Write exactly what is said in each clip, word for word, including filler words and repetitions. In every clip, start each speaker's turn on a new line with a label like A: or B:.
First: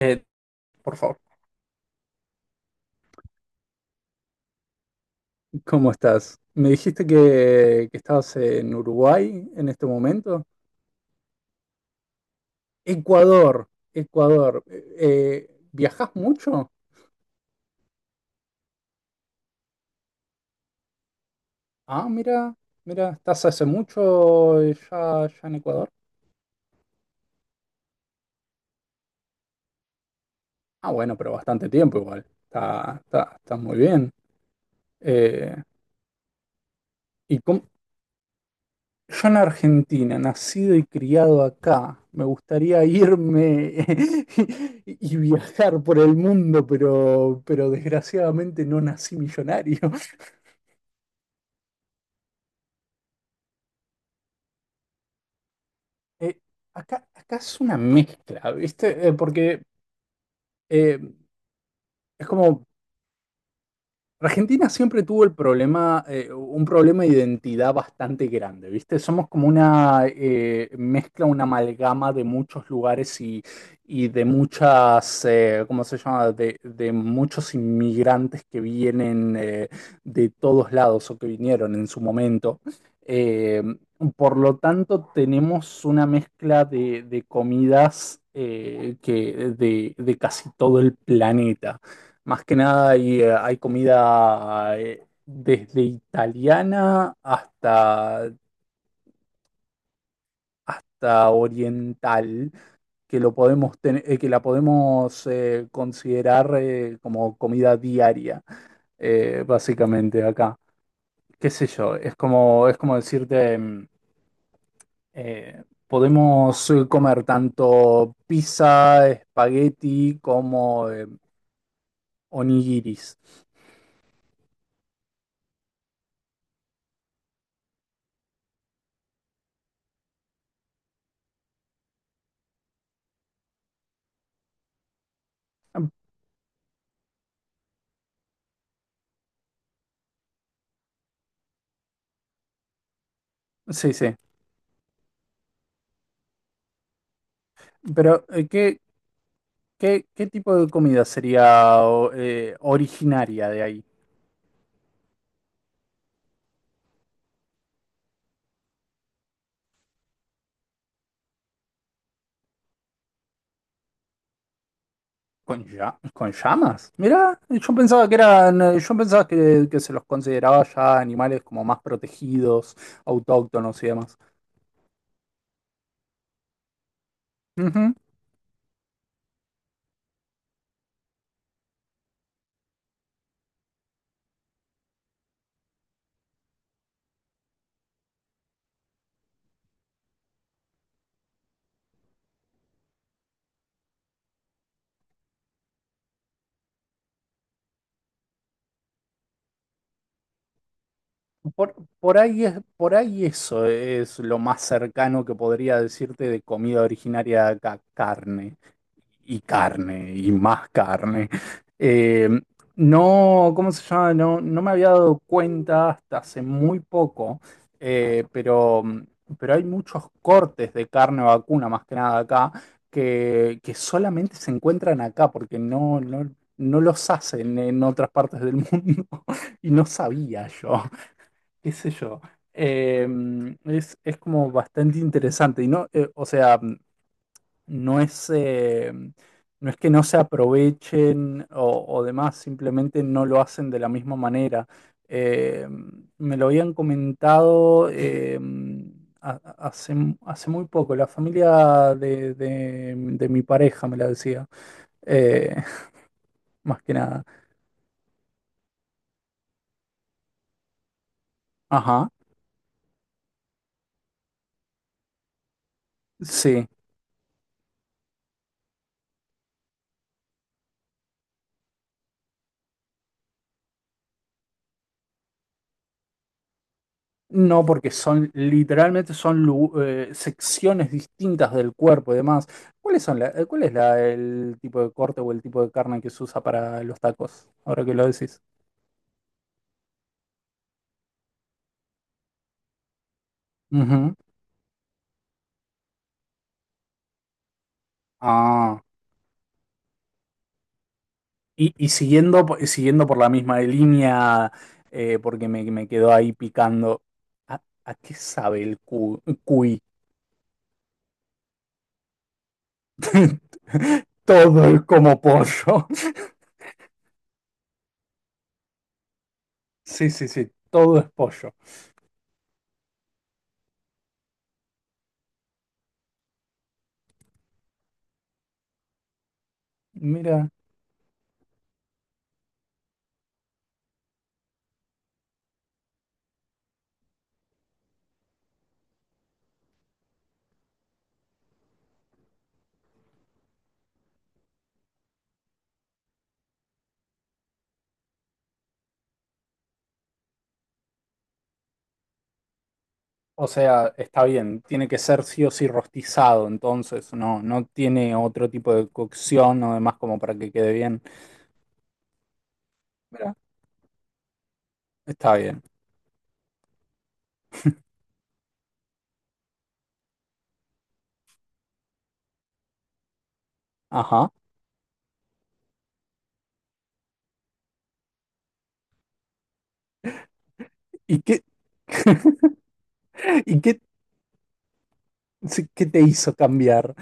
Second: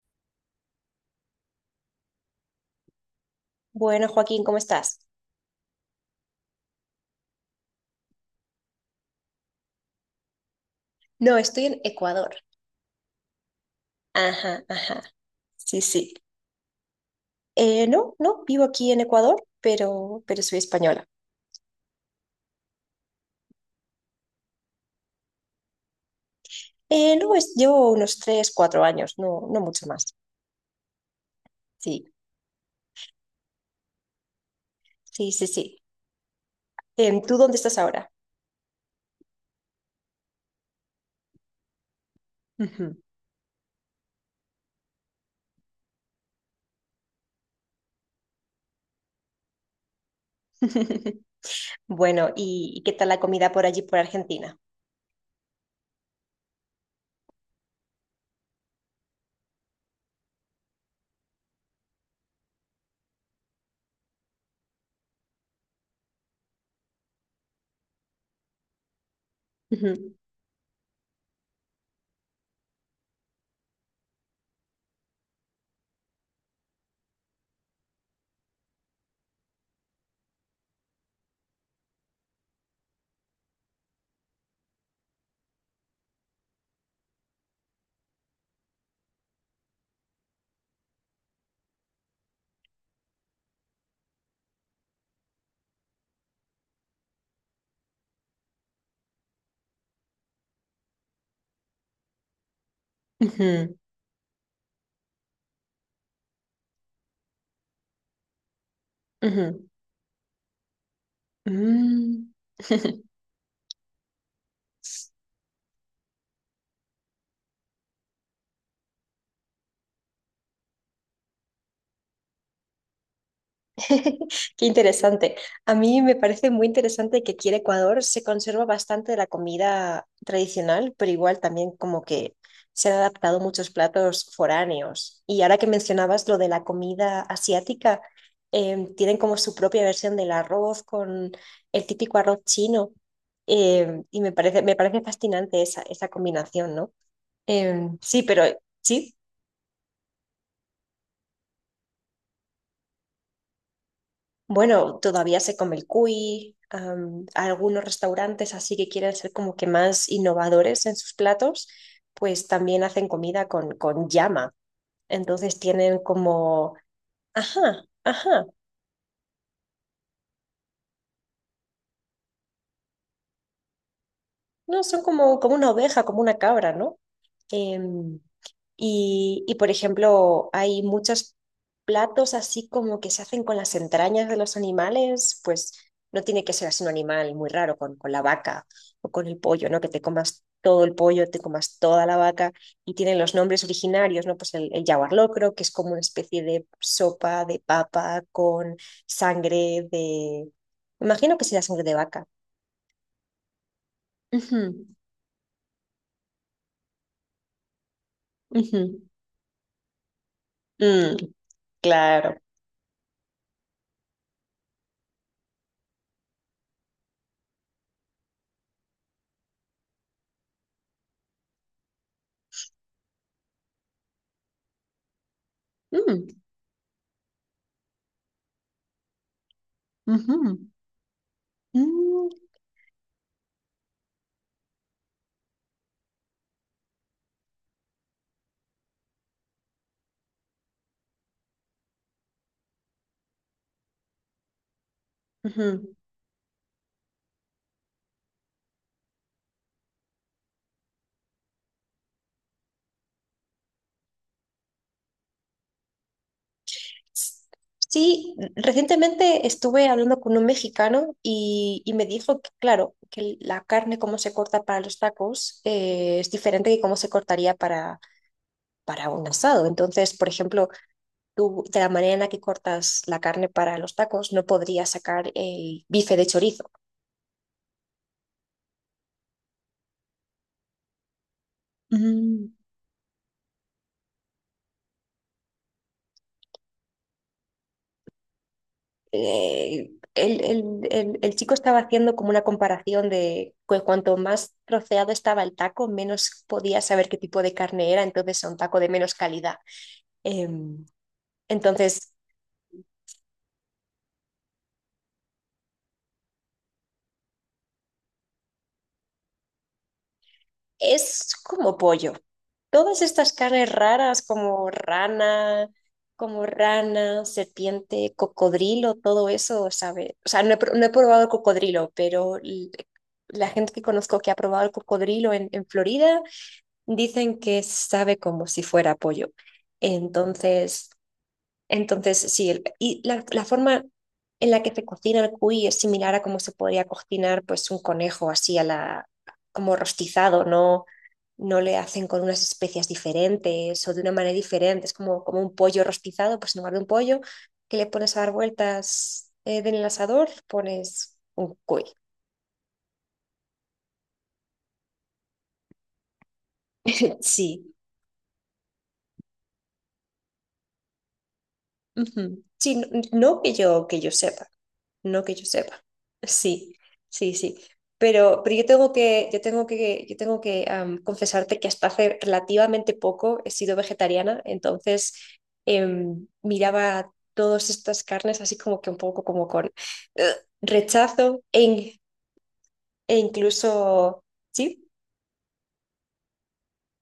A: Eh, por favor.
B: Bueno, Joaquín, ¿cómo estás?
A: ¿Cómo estás? Me dijiste que, que estabas en Uruguay en este momento.
B: No, estoy en Ecuador.
A: Ecuador,
B: Ajá,
A: Ecuador. Eh,
B: ajá.
A: eh,
B: Sí,
A: ¿viajás
B: sí.
A: mucho?
B: Eh, no, no, vivo aquí en Ecuador, pero, pero soy española.
A: Ah, mira, mira, ¿estás hace mucho eh, ya, ya en Ecuador?
B: Eh, no, es, llevo unos tres, cuatro años, no, no mucho más.
A: Ah, bueno, pero bastante tiempo
B: Sí,
A: igual. Está, está, está muy bien.
B: sí, sí,
A: Eh,
B: sí. Em, ¿tú
A: ¿y
B: dónde
A: cómo,
B: estás ahora?
A: Yo en Argentina, nacido y criado acá, me gustaría
B: Ujú.
A: irme y y viajar por el mundo, pero, pero desgraciadamente no nací millonario.
B: Bueno, ¿y, y qué tal la comida por allí, por Argentina?
A: Eh, acá, acá es una mezcla, ¿viste? Eh, porque eh, es como Argentina siempre tuvo el problema, eh, un problema de identidad bastante grande, ¿viste? Somos como
B: Ujú,
A: una eh, mezcla, una amalgama de muchos lugares y, y de muchas, eh, ¿cómo se llama? De, de muchos inmigrantes que vienen eh, de todos lados o que vinieron en su momento. Eh, por lo tanto, tenemos una mezcla de, de comidas eh, que de de casi todo el planeta. Más que nada hay, eh, hay comida eh, desde italiana hasta, hasta oriental que lo
B: ujú.
A: podemos ten- eh, que la podemos eh, considerar eh, como comida diaria, eh,
B: Ujú.
A: básicamente acá. ¿Qué sé yo? Es
B: Mm.
A: como, es como decirte, mm, eh, podemos eh, comer tanto pizza, espagueti como eh, onigiris.
B: Qué interesante. A mí me parece muy interesante que aquí en Ecuador se conserva bastante de la comida tradicional, pero igual también como que se han adaptado muchos platos foráneos. Y ahora que
A: Mm,
B: mencionabas lo de la comida asiática, eh, tienen como su propia versión del arroz con el típico arroz chino.
A: sí,
B: eh,
A: sí.
B: y me parece, me parece fascinante esa, esa combinación, ¿no? Eh, sí,
A: Pero,
B: pero
A: eh, ¿qué,
B: sí.
A: ¿Qué, qué tipo de comida sería o- eh, originaria de ahí?
B: Bueno, todavía se come el cuy, am, algunos restaurantes así que quieren ser como que más innovadores en sus platos, pues también hacen comida con, con llama. Entonces
A: ¿Con,
B: tienen
A: ya- con
B: como,
A: llamas? Mirá, yo
B: ajá,
A: pensaba que
B: ajá,
A: eran, eh, yo pensaba que, que se los consideraba ya animales como más protegidos, autóctonos y demás.
B: no, son como, como una oveja, como una cabra, ¿no? Em, y, y, por ejemplo, hay muchos platos así como que se hacen con las entrañas de los animales, pues no tiene que ser así un animal muy raro, con, con la vaca o con el pollo, ¿no? Que te comas todo el pollo, te comas toda la vaca y tienen los nombres originarios, ¿no? Pues el, el yaguar locro, que es como una especie de sopa de papa con sangre de... Imagino que será
A: Por,
B: sangre de
A: por
B: vaca.
A: ahí es, por ahí eso es lo más
B: Ujú,
A: cercano que podría decirte de comida originaria de acá, carne
B: ujú.
A: y carne y más
B: Mm,
A: carne. Eh,
B: claro.
A: no, ¿cómo se llama? No, no me había dado cuenta hasta hace muy poco, eh, pero, pero hay muchos cortes de carne vacuna, más que nada acá, que, que solamente se encuentran acá porque no,
B: Mm,
A: no, no los hacen en otras partes del mundo y no sabía
B: ujú,
A: yo qué sé yo,
B: mm,
A: eh, es, es como bastante interesante. Y no, eh, o sea, no es, eh, no es que no se aprovechen o, o demás, simplemente no lo hacen de la misma manera. Eh,
B: ujú.
A: me lo habían comentado eh, ha- ha- hace, hace muy poco, la familia de, de- de mi pareja me la decía, eh, más que nada.
B: Sí, recientemente estuve hablando con un mexicano y, y me
A: Ajá,
B: dijo que, claro, que la carne como se corta para los tacos eh, es
A: sí.
B: diferente que cómo se cortaría para, para un asado. Entonces, por ejemplo, tú de la manera en la que cortas la carne para los tacos no podrías sacar el bife de chorizo.
A: No, porque son literalmente son lu- eh, secciones distintas del cuerpo y demás.
B: Mm.
A: ¿Cuáles son la- eh, cuál es la- el tipo de corte o el tipo de carne que se usa para los tacos? Ahora que lo decís.
B: eh, el, el- el- el chico estaba haciendo como una comparación de que
A: Ujú.
B: cuanto más troceado estaba el taco, menos podía saber qué tipo de carne era, entonces era un taco
A: Ah,
B: de menos calidad. Em,
A: y, y
B: entonces,
A: siguiendo, po- y siguiendo por la misma línea, eh, porque me, me quedó ahí picando. ¿A, a qué sabe el cu- cuy?
B: es como pollo. Todas estas carnes raras
A: Todo
B: como
A: es como
B: rana,
A: pollo.
B: como rana, serpiente, cocodrilo, todo eso,
A: Sí,
B: ¿sabe? O
A: sí,
B: sea,
A: sí,
B: no he, pr- no he
A: todo es
B: probado el
A: pollo.
B: cocodrilo, pero l- la gente que conozco que ha probado el cocodrilo en en Florida. Dicen que sabe como si fuera pollo.
A: Mira.
B: Entonces, entonces sí, el- y la, la forma en la que se cocina el cuy es similar a cómo se podría cocinar pues un conejo así a la, como rostizado, ¿no? No le hacen con unas especias diferentes o de una manera diferente. Es como, como un pollo rostizado, pues en lugar de un pollo que le pones a dar vueltas eh, en el asador, pones un cuy.
A: O sea, está bien, tiene que ser sí o sí rostizado, entonces no, no
B: Sí.
A: tiene otro tipo de cocción o demás como para que quede bien.
B: Ujú. Sí, no,
A: Mira,
B: no que yo, que yo sepa. No que
A: está
B: yo
A: bien.
B: sepa. Sí, sí, sí. Pero, pero yo tengo que, yo tengo que, yo tengo que am, confesarte que hasta hace relativamente poco he sido
A: Ajá.
B: vegetariana, entonces em, miraba todas estas carnes así como que un poco como con eh,
A: ¿Y
B: rechazo
A: qué?
B: e, in- e
A: ¿Y qué,
B: incluso, sí,
A: sí, qué te hizo cambiar?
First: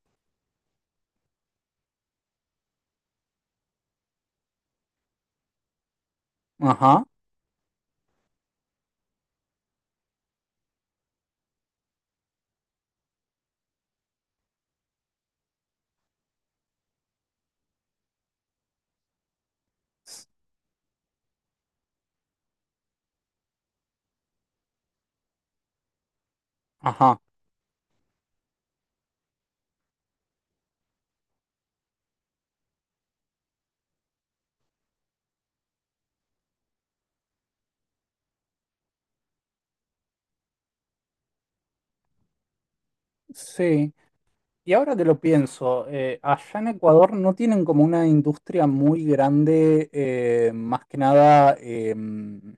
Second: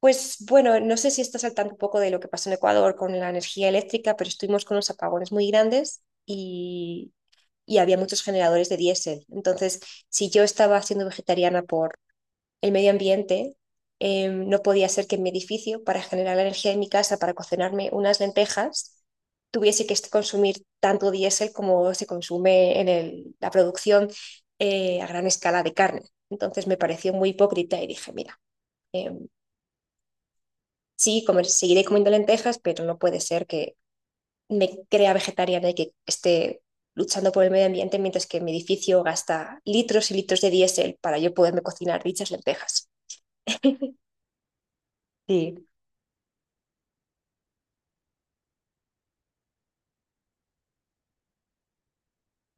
B: pues bueno, no sé si estás al tanto un poco de lo que pasó en Ecuador con la energía eléctrica, pero estuvimos con unos apagones muy grandes
A: Ajá.
B: y y había muchos generadores de diésel. Entonces, si yo estaba siendo vegetariana por el medio ambiente, eh, no podía ser que en mi edificio, para generar la energía en mi casa, para cocinarme unas lentejas, tuviese que
A: s-
B: consumir tanto diésel como se consume en el, la producción eh, a gran escala de carne. Entonces me pareció
A: Ajá.
B: muy hipócrita y dije, mira, sí, comer, seguiré comiendo lentejas, pero no puede ser que me crea vegetariana y que esté luchando por el medio ambiente mientras que mi edificio gasta litros y litros de diésel para yo poderme cocinar dichas lentejas.
A: Sí. Y ahora que lo
B: Sí.
A: pienso, eh, allá en Ecuador no tienen como una industria muy grande, eh, más que nada em,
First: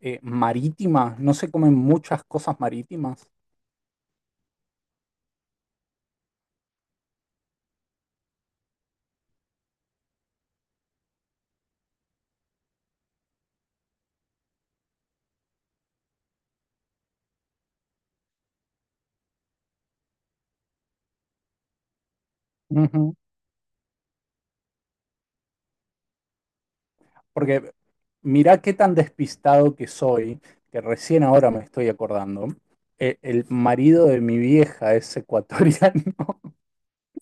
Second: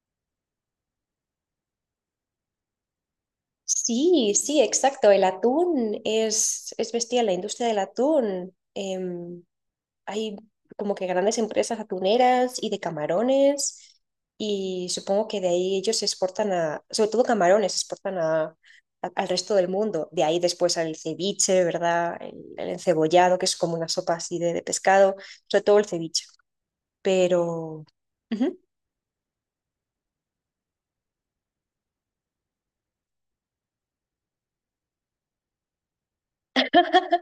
A: eh, marítima. No se comen muchas cosas marítimas.
B: Sí, sí, exacto. El atún es, es bestial, la industria del atún. em, hay como que grandes empresas atuneras y de camarones y supongo que de ahí ellos se exportan a, sobre todo camarones, se exportan a, a- al resto del mundo. De ahí después al ceviche, ¿verdad? El, el encebollado, que es como una sopa así de, de pescado, sobre todo el ceviche.
A: Porque
B: Pero, ujú,
A: mirá qué tan despistado que soy, que recién ahora me estoy acordando. E- El marido de mi vieja es ecuatoriano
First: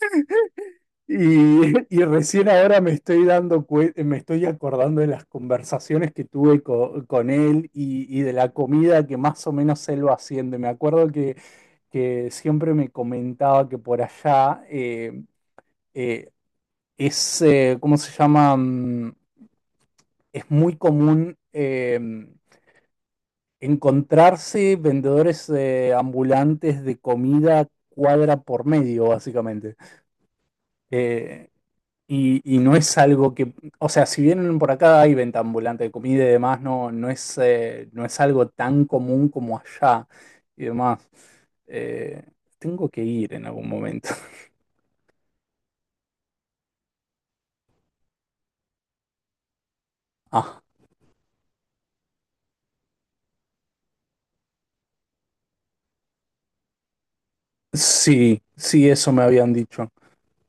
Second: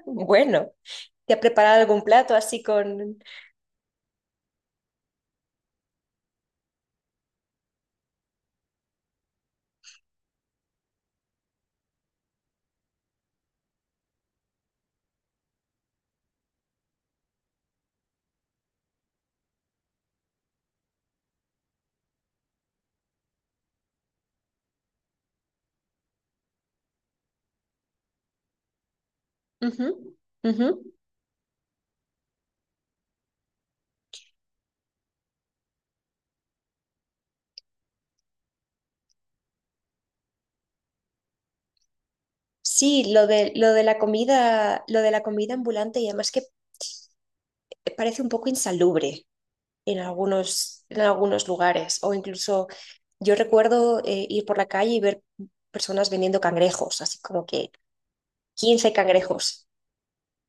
B: bueno, ¿te ha
A: y,
B: preparado algún
A: y
B: plato
A: recién
B: así
A: ahora me
B: con...
A: estoy dando cue- me estoy acordando de las conversaciones que tuve co- con él y, y de la comida que más o menos él va haciendo. Y me acuerdo que, que siempre me comentaba que por allá eh, eh, es, eh, ¿cómo se llama? Mm, es muy común. eh, encontrarse vendedores eh, ambulantes de comida cuadra por medio, básicamente.
B: Ujú, ujú.
A: Eh, y, y no es algo que, o sea, si vienen por acá hay venta ambulante de comida y demás, no, no es, eh, no es algo tan común como allá y demás. Eh, tengo que
B: Sí, lo
A: ir en
B: de,
A: algún
B: lo de la
A: momento.
B: comida, lo de la comida ambulante y además que parece un poco insalubre. En
A: Ah,
B: algunos, en algunos lugares. O incluso yo recuerdo eh, ir por la calle y ver personas vendiendo cangrejos, así como que
A: sí, sí,
B: quince
A: eso me habían
B: cangrejos,
A: dicho.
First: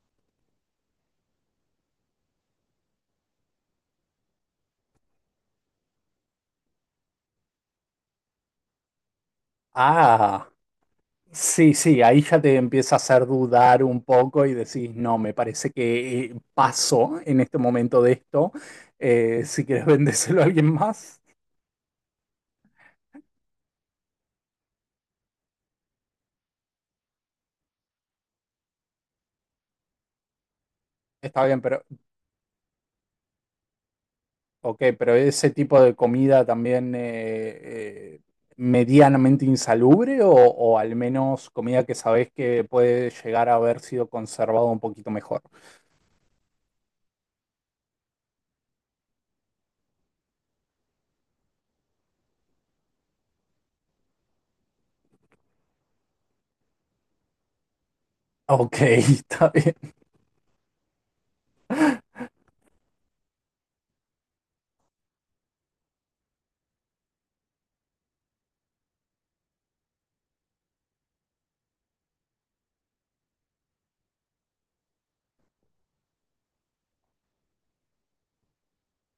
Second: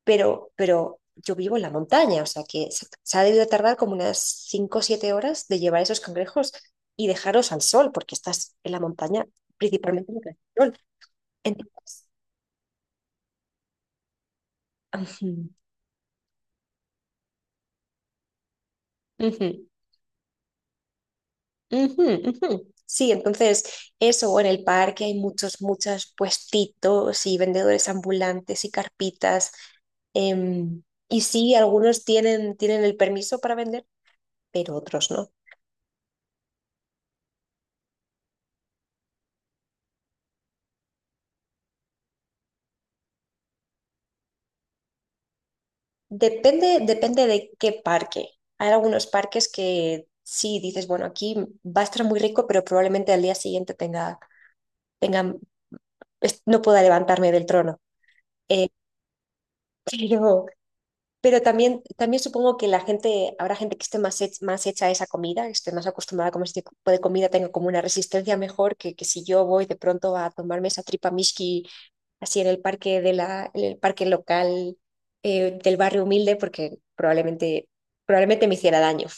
B: pero, pero yo vivo en la montaña, o sea que se, se ha debido tardar como unas cinco o siete horas de llevar esos cangrejos y dejarlos al sol, porque estás en la montaña principalmente en el
A: Ah.
B: sol.
A: Sí, sí,
B: Entonces,
A: ahí ya te empieza a hacer dudar un poco y decís, no, me
B: ujú,
A: parece que eh, paso en este momento de esto. Eh, si
B: ujú.
A: quieres vendérselo a alguien más,
B: Ujú, ujú. Sí, entonces eso, o en el parque hay muchos, muchos puestitos y vendedores ambulantes y carpitas. em, y
A: está
B: sí,
A: bien, pero
B: algunos tienen, tienen el permiso para vender, pero
A: ok,
B: otros
A: pero
B: no.
A: ese tipo de comida también eh, eh, medianamente insalubre o, o al menos comida que sabés que puede llegar a haber sido conservado un poquito mejor.
B: Depende, depende de qué parque. Hay algunos parques que sí dices, bueno, aquí va a estar muy rico, pero probablemente al día siguiente tenga, tenga, es- no pueda levantarme del trono. Eh,
A: Ok, está bien.
B: pero, Pero también, también supongo que la gente, habrá gente que esté más, hech- más hecha a esa comida, que esté más acostumbrada a comer este tipo de comida, tenga como una resistencia mejor que, que si yo voy de pronto a tomarme esa tripa mishki así en el parque de la, en el parque local eh, del barrio humilde, porque probablemente, probablemente me hiciera daño.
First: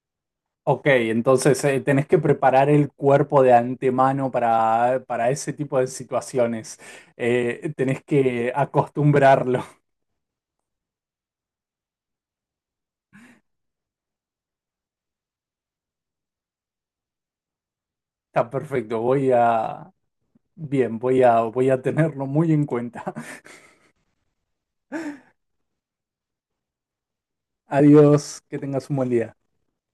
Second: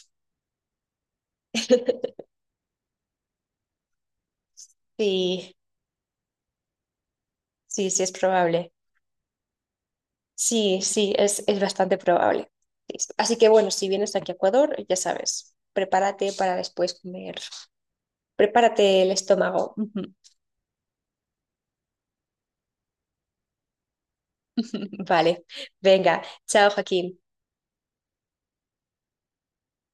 A: Ok, entonces eh, tenés que preparar el cuerpo de antemano para, para ese
B: Sí,
A: tipo de situaciones. Eh,
B: sí, sí,
A: tenés
B: es
A: que
B: probable.
A: acostumbrarlo.
B: Sí, sí, es, es bastante probable. Sí, sí. Así que bueno, si vienes aquí a Ecuador, ya sabes, prepárate para después comer.
A: Está perfecto,
B: Prepárate el
A: voy
B: estómago.
A: a... Bien, voy a, voy a tenerlo muy en cuenta.
B: Vale, venga, chao Joaquín.
A: Adiós, que tengas un buen día.